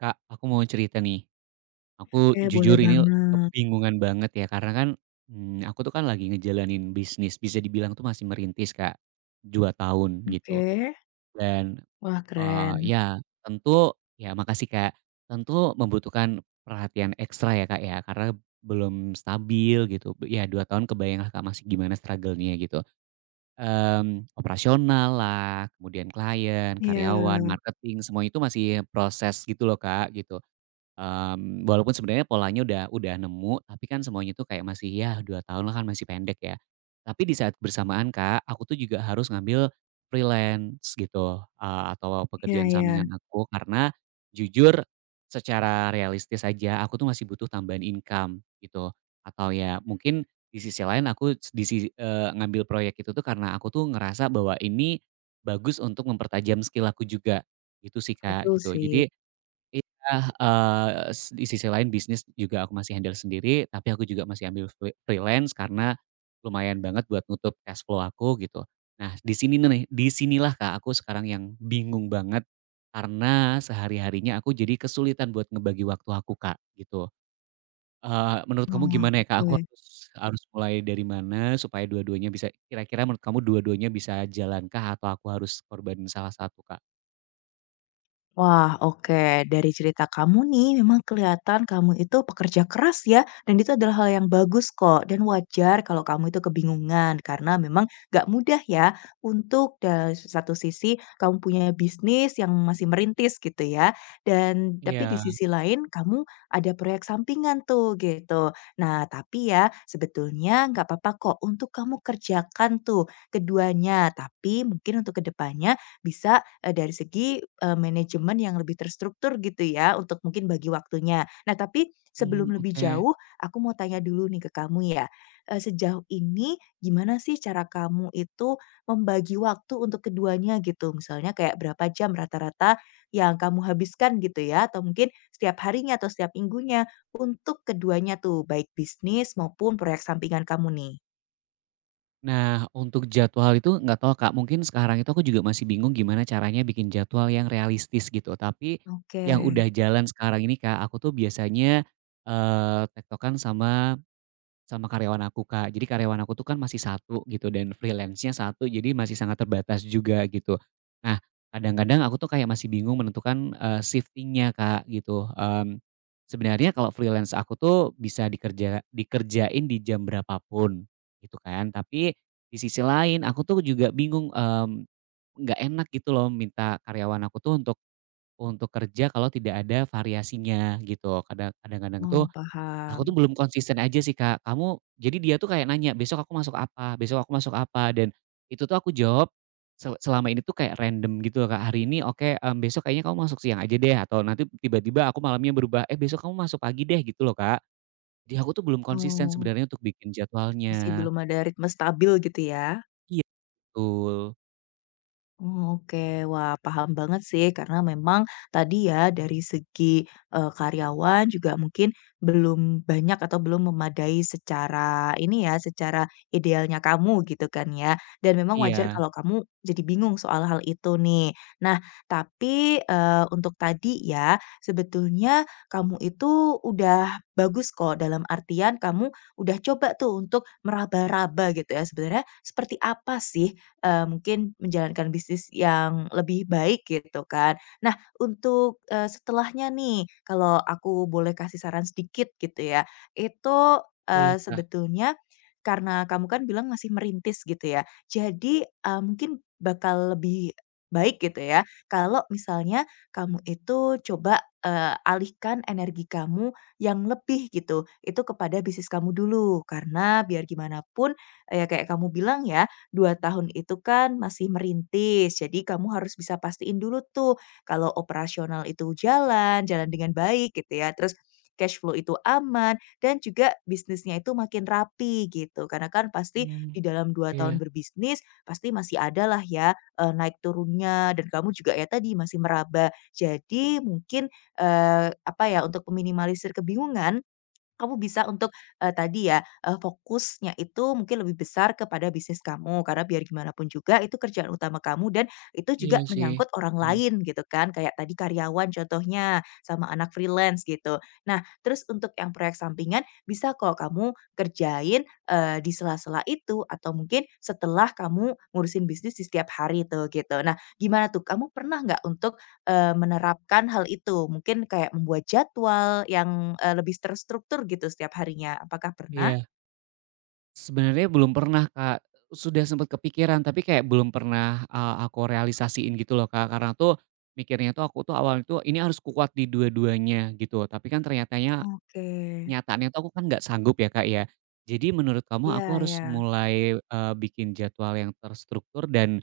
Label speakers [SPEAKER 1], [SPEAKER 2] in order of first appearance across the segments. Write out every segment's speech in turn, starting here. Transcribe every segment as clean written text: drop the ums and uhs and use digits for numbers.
[SPEAKER 1] Kak, aku mau cerita nih. Aku
[SPEAKER 2] Oke, boleh
[SPEAKER 1] jujur ini
[SPEAKER 2] banget.
[SPEAKER 1] kebingungan banget ya karena kan, aku tuh kan lagi ngejalanin bisnis bisa dibilang tuh masih merintis Kak, 2 tahun
[SPEAKER 2] Oke.
[SPEAKER 1] gitu dan,
[SPEAKER 2] Wah, keren.
[SPEAKER 1] ya tentu ya makasih Kak, tentu membutuhkan perhatian ekstra ya Kak ya karena belum stabil gitu, ya 2 tahun kebayang lah Kak masih gimana struggle-nya gitu, operasional lah, kemudian klien, karyawan,
[SPEAKER 2] Iya
[SPEAKER 1] marketing, semua itu masih proses gitu loh Kak gitu. Walaupun sebenarnya polanya udah nemu, tapi kan semuanya tuh kayak masih ya 2 tahun lah kan masih pendek ya. Tapi di saat bersamaan Kak, aku tuh juga harus ngambil freelance gitu, atau
[SPEAKER 2] iya
[SPEAKER 1] pekerjaan
[SPEAKER 2] iya,
[SPEAKER 1] sampingan aku karena jujur secara realistis aja aku tuh masih butuh tambahan income gitu. Atau ya mungkin di sisi lain aku s di sisi ngambil proyek itu tuh karena aku tuh ngerasa bahwa ini bagus untuk mempertajam skill aku juga, gitu sih Kak,
[SPEAKER 2] betul
[SPEAKER 1] gitu.
[SPEAKER 2] sih.
[SPEAKER 1] Jadi iya, eee, s di sisi lain bisnis juga aku masih handle sendiri, tapi aku juga masih ambil freelance karena lumayan banget buat nutup cash flow aku gitu. Nah di sini nih, di sinilah Kak aku sekarang yang bingung banget karena sehari-harinya aku jadi kesulitan buat ngebagi waktu aku Kak gitu. Menurut kamu
[SPEAKER 2] Wah,
[SPEAKER 1] gimana ya Kak,
[SPEAKER 2] oke.
[SPEAKER 1] aku harus harus mulai dari mana supaya dua-duanya bisa kira-kira menurut kamu dua-duanya bisa jalankah atau aku harus korbanin salah satu Kak?
[SPEAKER 2] Wah, oke. Dari cerita kamu nih, memang kelihatan kamu itu pekerja keras ya, dan itu adalah hal yang bagus kok. Dan wajar kalau kamu itu kebingungan, karena memang gak mudah ya untuk dari satu sisi kamu punya bisnis yang masih merintis gitu ya, dan
[SPEAKER 1] Iya.
[SPEAKER 2] tapi di sisi lain kamu ada proyek sampingan tuh, gitu. Nah, tapi ya sebetulnya nggak apa-apa kok untuk kamu kerjakan tuh keduanya, tapi mungkin untuk kedepannya bisa dari segi, manajemen yang lebih terstruktur gitu ya, untuk mungkin bagi waktunya. Nah, tapi
[SPEAKER 1] Mmm,
[SPEAKER 2] sebelum lebih
[SPEAKER 1] oke.
[SPEAKER 2] jauh, aku mau tanya dulu nih ke kamu ya, sejauh ini gimana sih cara kamu itu membagi waktu untuk keduanya gitu? Misalnya kayak berapa jam rata-rata yang kamu habiskan gitu ya, atau mungkin setiap harinya atau setiap minggunya untuk keduanya tuh, baik bisnis maupun proyek sampingan kamu nih?
[SPEAKER 1] Nah, untuk jadwal itu nggak tahu Kak, mungkin sekarang itu aku juga masih bingung gimana caranya bikin jadwal yang realistis gitu. Tapi
[SPEAKER 2] Oke.
[SPEAKER 1] yang udah jalan sekarang ini Kak, aku tuh biasanya, tektokan sama sama karyawan aku, Kak. Jadi karyawan aku tuh kan masih satu gitu dan freelance-nya satu, jadi masih sangat terbatas juga gitu. Nah, kadang-kadang aku tuh kayak masih bingung menentukan, shifting-nya, Kak, gitu. Sebenarnya kalau freelance aku tuh bisa dikerjain di jam berapapun gitu kan, tapi di sisi lain aku tuh juga bingung, nggak enak gitu loh minta karyawan aku tuh untuk kerja kalau tidak ada variasinya gitu. Kadang-kadang tuh
[SPEAKER 2] Oh,
[SPEAKER 1] aku tuh
[SPEAKER 2] paham.
[SPEAKER 1] belum konsisten aja sih, Kak. Kamu jadi dia tuh kayak nanya, "Besok aku masuk apa? Besok aku masuk apa?" Dan itu tuh aku jawab selama ini tuh kayak random gitu loh, Kak. Hari ini oke, besok kayaknya kamu masuk siang aja deh, atau nanti tiba-tiba aku malamnya berubah, "Eh, besok kamu masuk pagi deh," gitu loh, Kak. Jadi aku tuh belum konsisten
[SPEAKER 2] Oh,
[SPEAKER 1] sebenarnya untuk bikin
[SPEAKER 2] masih
[SPEAKER 1] jadwalnya.
[SPEAKER 2] belum ada ritme stabil gitu ya?
[SPEAKER 1] Iya, betul.
[SPEAKER 2] Mmm, oke. Wah, paham banget sih karena memang tadi ya dari segi, karyawan juga mungkin belum banyak atau belum memadai secara ini ya, secara idealnya kamu gitu kan ya, dan memang wajar
[SPEAKER 1] Iya,
[SPEAKER 2] kalau kamu jadi bingung soal hal itu nih. Nah, tapi, untuk tadi ya, sebetulnya kamu itu udah bagus kok dalam artian kamu udah coba tuh untuk meraba-raba gitu ya, sebenarnya seperti apa sih mungkin menjalankan bisnis yang lebih baik gitu kan. Nah untuk, setelahnya nih kalau aku boleh kasih saran sedikit gitu ya, itu,
[SPEAKER 1] boleh, Kak.
[SPEAKER 2] sebetulnya karena kamu kan bilang masih merintis gitu ya, jadi, mungkin bakal lebih baik gitu ya kalau misalnya kamu itu coba, alihkan energi kamu yang lebih gitu, itu kepada bisnis kamu dulu. Karena biar gimana pun, kayak kamu bilang ya, 2 tahun itu kan masih merintis, jadi kamu harus bisa pastiin dulu tuh kalau operasional itu jalan dengan baik gitu ya, terus cash flow itu aman dan juga bisnisnya itu makin rapi gitu. Karena kan pasti
[SPEAKER 1] Mhm,
[SPEAKER 2] di dalam dua
[SPEAKER 1] iya
[SPEAKER 2] tahun berbisnis pasti masih ada lah ya, naik turunnya dan kamu juga ya tadi masih meraba. Jadi mungkin, apa ya, untuk meminimalisir kebingungan, kamu bisa untuk, tadi ya, fokusnya itu mungkin lebih besar kepada bisnis kamu, karena biar gimana pun juga itu kerjaan utama kamu dan itu juga
[SPEAKER 1] iya sih.
[SPEAKER 2] menyangkut orang
[SPEAKER 1] Mhm,
[SPEAKER 2] lain gitu kan, kayak tadi karyawan contohnya, sama anak freelance gitu. Nah, terus untuk yang proyek sampingan bisa kok kamu kerjain, di sela-sela itu atau mungkin setelah kamu ngurusin bisnis di setiap hari tuh gitu. Nah, gimana tuh, kamu pernah nggak untuk, menerapkan hal itu, mungkin kayak membuat jadwal yang, lebih terstruktur gitu setiap harinya. Apakah pernah?
[SPEAKER 1] iya. Sebenarnya belum pernah, Kak. Sudah sempat kepikiran, tapi kayak belum pernah, aku realisasiin gitu loh, Kak. Karena tuh mikirnya tuh aku tuh awalnya tuh ini harus kuat di dua-duanya gitu, tapi kan ternyatanya
[SPEAKER 2] Oke,
[SPEAKER 1] nyataannya tuh aku kan nggak sanggup ya, Kak, ya. Jadi menurut kamu
[SPEAKER 2] iya
[SPEAKER 1] aku
[SPEAKER 2] ya.
[SPEAKER 1] harus mulai, bikin jadwal yang terstruktur dan,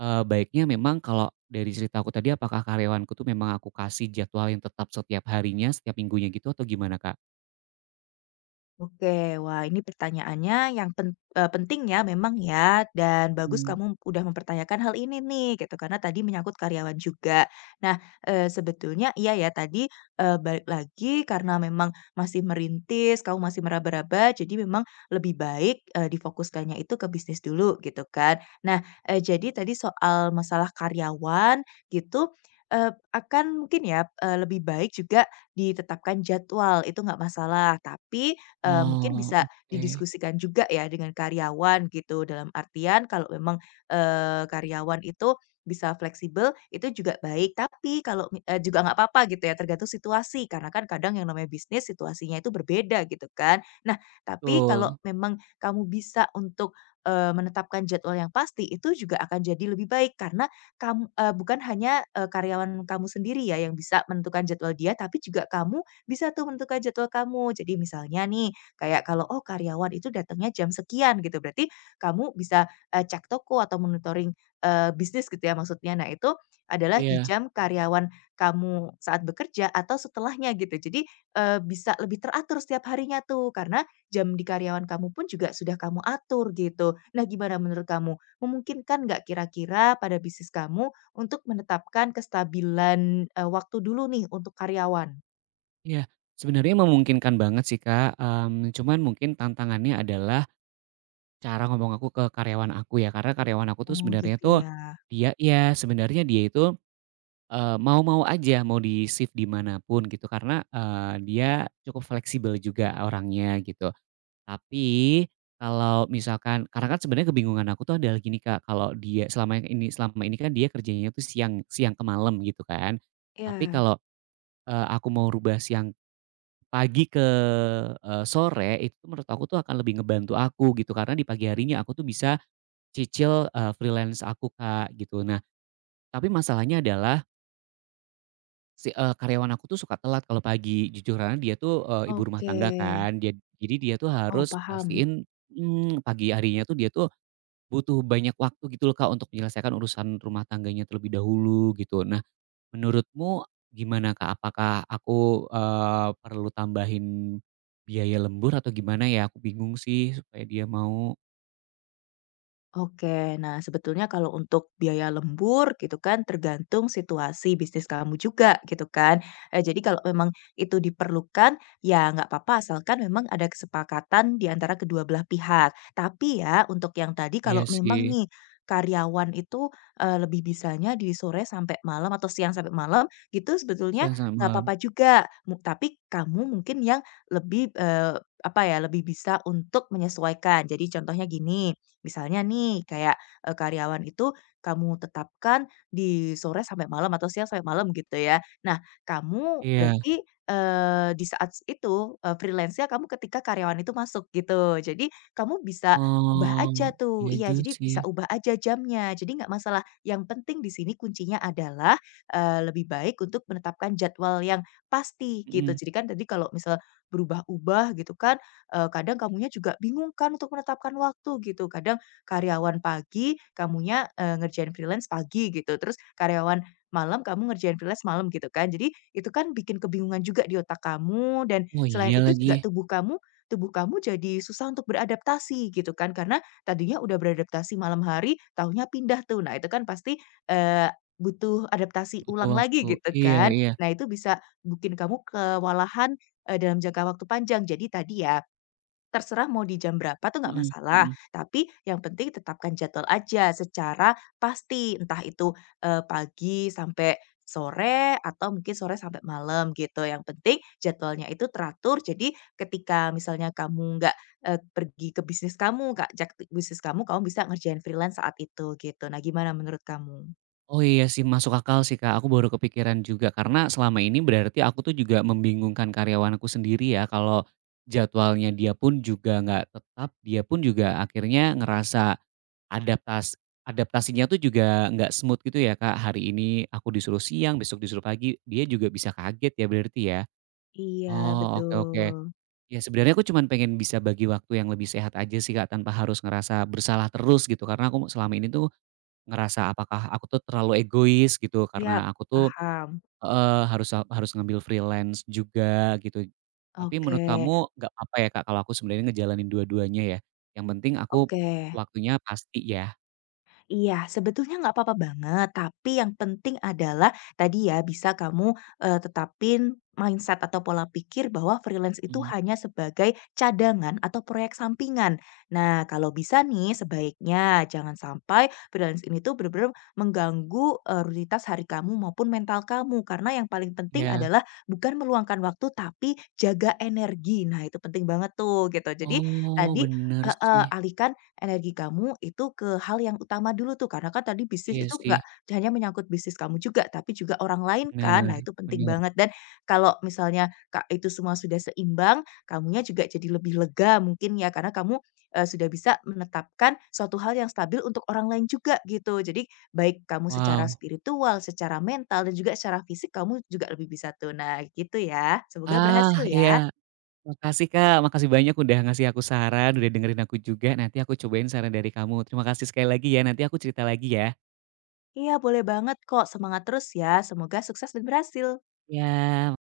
[SPEAKER 1] baiknya memang kalau dari cerita aku tadi apakah karyawanku tuh memang aku kasih jadwal yang tetap setiap harinya, setiap minggunya gitu atau gimana, Kak?
[SPEAKER 2] Oke, wah ini pertanyaannya yang penting ya memang ya, dan bagus
[SPEAKER 1] Mhm.
[SPEAKER 2] kamu udah mempertanyakan hal ini nih gitu, karena tadi menyangkut karyawan juga. Nah, sebetulnya iya ya tadi, balik lagi karena memang masih merintis, kamu masih meraba-raba, jadi memang lebih baik, difokuskannya itu ke bisnis dulu gitu kan. Nah, jadi tadi soal masalah karyawan gitu, akan mungkin ya, lebih baik juga ditetapkan jadwal, itu nggak masalah. Tapi mungkin
[SPEAKER 1] Oh,
[SPEAKER 2] bisa
[SPEAKER 1] oke.
[SPEAKER 2] didiskusikan juga ya dengan karyawan gitu, dalam artian kalau memang, karyawan itu bisa fleksibel, itu juga baik. Tapi kalau juga nggak apa-apa gitu ya, tergantung situasi, karena kan kadang yang namanya bisnis situasinya itu berbeda gitu kan. Nah, tapi kalau
[SPEAKER 1] Betul,
[SPEAKER 2] memang kamu bisa untuk, menetapkan jadwal yang pasti, itu juga akan jadi lebih baik karena kamu bukan hanya, karyawan kamu sendiri ya yang bisa menentukan jadwal dia, tapi juga kamu bisa tuh menentukan jadwal kamu. Jadi misalnya nih, kayak kalau, oh karyawan itu datangnya jam sekian gitu, berarti kamu bisa, cek toko atau monitoring, bisnis gitu ya maksudnya. Nah itu adalah di
[SPEAKER 1] iya.
[SPEAKER 2] jam karyawan kamu saat bekerja atau setelahnya gitu. Jadi, bisa lebih teratur setiap harinya tuh, karena jam di karyawan kamu pun juga sudah kamu atur gitu. Nah gimana menurut kamu, memungkinkan nggak kira-kira pada bisnis kamu untuk menetapkan kestabilan, waktu dulu nih untuk karyawan?
[SPEAKER 1] Iya, sebenarnya memungkinkan banget sih Kak, cuman mungkin tantangannya adalah cara ngomong aku ke karyawan aku ya, karena karyawan aku tuh
[SPEAKER 2] Oh
[SPEAKER 1] sebenarnya
[SPEAKER 2] gitu
[SPEAKER 1] tuh
[SPEAKER 2] ya.
[SPEAKER 1] dia ya sebenarnya dia itu, mau-mau aja mau di shift dimanapun gitu karena, dia cukup fleksibel juga orangnya gitu. Tapi kalau misalkan karena kan sebenarnya kebingungan aku tuh adalah gini Kak, kalau dia selama ini kan dia kerjanya tuh siang siang ke malam gitu kan. Tapi
[SPEAKER 2] Ya,
[SPEAKER 1] kalau, aku mau rubah pagi ke, sore itu tuh menurut aku tuh akan lebih ngebantu aku gitu karena di pagi harinya aku tuh bisa cicil, freelance aku, Kak, gitu. Nah, tapi masalahnya adalah karyawan aku tuh suka telat kalau pagi jujur karena dia tuh, ibu rumah
[SPEAKER 2] oke.
[SPEAKER 1] tangga kan dia jadi dia tuh
[SPEAKER 2] Oh,
[SPEAKER 1] harus
[SPEAKER 2] paham.
[SPEAKER 1] pastiin, pagi harinya tuh dia tuh butuh banyak waktu gitu loh, Kak, untuk menyelesaikan urusan rumah tangganya terlebih dahulu gitu. Nah menurutmu gimana, Kak? Apakah aku, perlu tambahin biaya lembur atau gimana ya? Aku bingung sih supaya dia mau.
[SPEAKER 2] Oke, nah sebetulnya kalau untuk biaya lembur gitu kan tergantung situasi bisnis kamu juga gitu kan. Eh, jadi kalau memang itu diperlukan ya nggak apa-apa asalkan memang ada kesepakatan di antara kedua belah pihak. Tapi ya untuk yang tadi
[SPEAKER 1] Iya
[SPEAKER 2] kalau
[SPEAKER 1] sih,
[SPEAKER 2] memang nih karyawan itu eh, lebih bisanya di sore sampai malam atau siang sampai malam gitu sebetulnya
[SPEAKER 1] siang sama
[SPEAKER 2] nggak
[SPEAKER 1] malam.
[SPEAKER 2] apa-apa juga. Mu- Tapi kamu mungkin yang lebih eh, apa ya lebih bisa untuk menyesuaikan. Jadi contohnya gini misalnya nih kayak, karyawan itu kamu tetapkan di sore sampai malam atau siang sampai malam gitu ya. Nah kamu
[SPEAKER 1] Iya.
[SPEAKER 2] berarti, eee, di saat itu, freelance-nya kamu ketika karyawan itu masuk gitu. Jadi kamu bisa ubah
[SPEAKER 1] Oh,
[SPEAKER 2] aja
[SPEAKER 1] iya
[SPEAKER 2] tuh iya
[SPEAKER 1] juga
[SPEAKER 2] jadi
[SPEAKER 1] sih.
[SPEAKER 2] bisa ubah aja jamnya, jadi nggak masalah. Yang penting di sini kuncinya adalah, lebih baik untuk menetapkan jadwal yang pasti gitu.
[SPEAKER 1] Mhm.
[SPEAKER 2] Jadi kan tadi kalau misal berubah-ubah gitu kan, kadang kamunya juga bingung kan untuk menetapkan waktu gitu. Kadang karyawan pagi, kamunya, ngerjain freelance pagi gitu, terus karyawan malam, kamu ngerjain freelance malam gitu kan. Jadi itu kan bikin kebingungan juga di otak kamu dan
[SPEAKER 1] Oh,
[SPEAKER 2] selain
[SPEAKER 1] iya
[SPEAKER 2] itu
[SPEAKER 1] lagi,
[SPEAKER 2] juga tubuh kamu jadi susah untuk beradaptasi gitu kan, karena tadinya udah beradaptasi malam hari, tahunya pindah tuh. Nah itu kan pasti, eee, butuh adaptasi
[SPEAKER 1] butuh
[SPEAKER 2] ulang lagi
[SPEAKER 1] waktu.
[SPEAKER 2] gitu
[SPEAKER 1] Iya
[SPEAKER 2] kan.
[SPEAKER 1] iya.
[SPEAKER 2] Nah itu bisa bikin kamu kewalahan, dalam jangka waktu panjang. Jadi tadi ya terserah mau di jam berapa tuh nggak
[SPEAKER 1] Mhm
[SPEAKER 2] masalah,
[SPEAKER 1] mhm.
[SPEAKER 2] tapi yang penting tetapkan jadwal aja secara pasti, entah itu, pagi sampai sore atau mungkin sore sampai malam gitu. Yang penting jadwalnya itu teratur, jadi ketika misalnya kamu nggak, pergi ke bisnis kamu, nggak jakti bisnis kamu, kamu bisa ngerjain freelance saat itu gitu. Nah, gimana menurut kamu?
[SPEAKER 1] Oh, iya sih masuk akal sih, Kak. Aku baru kepikiran juga karena selama ini berarti aku tuh juga membingungkan karyawanku sendiri ya kalau jadwalnya dia pun juga nggak tetap, dia pun juga akhirnya ngerasa Adaptas adaptasinya tuh juga nggak smooth gitu ya, Kak, hari ini aku disuruh siang, besok disuruh pagi, dia juga bisa kaget ya berarti ya?
[SPEAKER 2] Iya,
[SPEAKER 1] Oh, oke oke.
[SPEAKER 2] betul.
[SPEAKER 1] Ya sebenarnya aku cuman pengen bisa bagi waktu yang lebih sehat aja sih, Kak, tanpa harus ngerasa bersalah terus gitu, karena aku selama ini tuh ngerasa apakah aku tuh terlalu egois gitu,
[SPEAKER 2] Ya,
[SPEAKER 1] karena aku tuh
[SPEAKER 2] paham.
[SPEAKER 1] heeh, harus harus ngambil freelance juga gitu. Tapi menurut
[SPEAKER 2] Oke
[SPEAKER 1] kamu nggak apa ya, Kak, kalau aku sebenarnya ngejalanin dua-duanya ya? Yang penting aku
[SPEAKER 2] oke.
[SPEAKER 1] waktunya pasti ya?
[SPEAKER 2] Iya, sebetulnya nggak apa-apa banget, tapi yang penting adalah tadi ya bisa kamu, tetapin mindset atau pola pikir bahwa freelance itu
[SPEAKER 1] Mmm,
[SPEAKER 2] hanya sebagai cadangan atau proyek sampingan. Nah, kalau bisa nih sebaiknya jangan sampai freelance ini tuh benar-benar mengganggu, rutinitas hari kamu maupun mental kamu, karena yang paling penting
[SPEAKER 1] iya.
[SPEAKER 2] adalah bukan meluangkan waktu, tapi jaga energi. Nah, itu penting banget tuh gitu. Jadi
[SPEAKER 1] Oh,
[SPEAKER 2] tadi
[SPEAKER 1] bener sih.
[SPEAKER 2] heeh, alihkan energi kamu itu ke hal yang utama dulu tuh, karena kan tadi bisnis
[SPEAKER 1] Iya
[SPEAKER 2] itu
[SPEAKER 1] sih,
[SPEAKER 2] nggak hanya menyangkut bisnis kamu juga, tapi juga orang lain kan.
[SPEAKER 1] bener
[SPEAKER 2] Nah, itu penting
[SPEAKER 1] bener.
[SPEAKER 2] banget dan kalau misalnya, Kak, itu semua sudah seimbang, kamunya juga jadi lebih lega mungkin ya, karena kamu, sudah bisa menetapkan suatu hal yang stabil untuk orang lain juga gitu. Jadi baik kamu secara
[SPEAKER 1] Wow.
[SPEAKER 2] spiritual, secara mental, dan juga secara fisik kamu juga lebih bisa tuh. Nah, gitu ya. Semoga
[SPEAKER 1] Ah,
[SPEAKER 2] berhasil
[SPEAKER 1] iya.
[SPEAKER 2] ya.
[SPEAKER 1] Makasih, Kak, makasih banyak udah ngasih aku saran, udah dengerin aku juga. Nanti aku cobain saran dari kamu. Terima kasih sekali lagi ya, nanti aku cerita lagi ya.
[SPEAKER 2] Iya, boleh banget kok. Semangat terus ya. Semoga sukses dan berhasil.
[SPEAKER 1] Ya.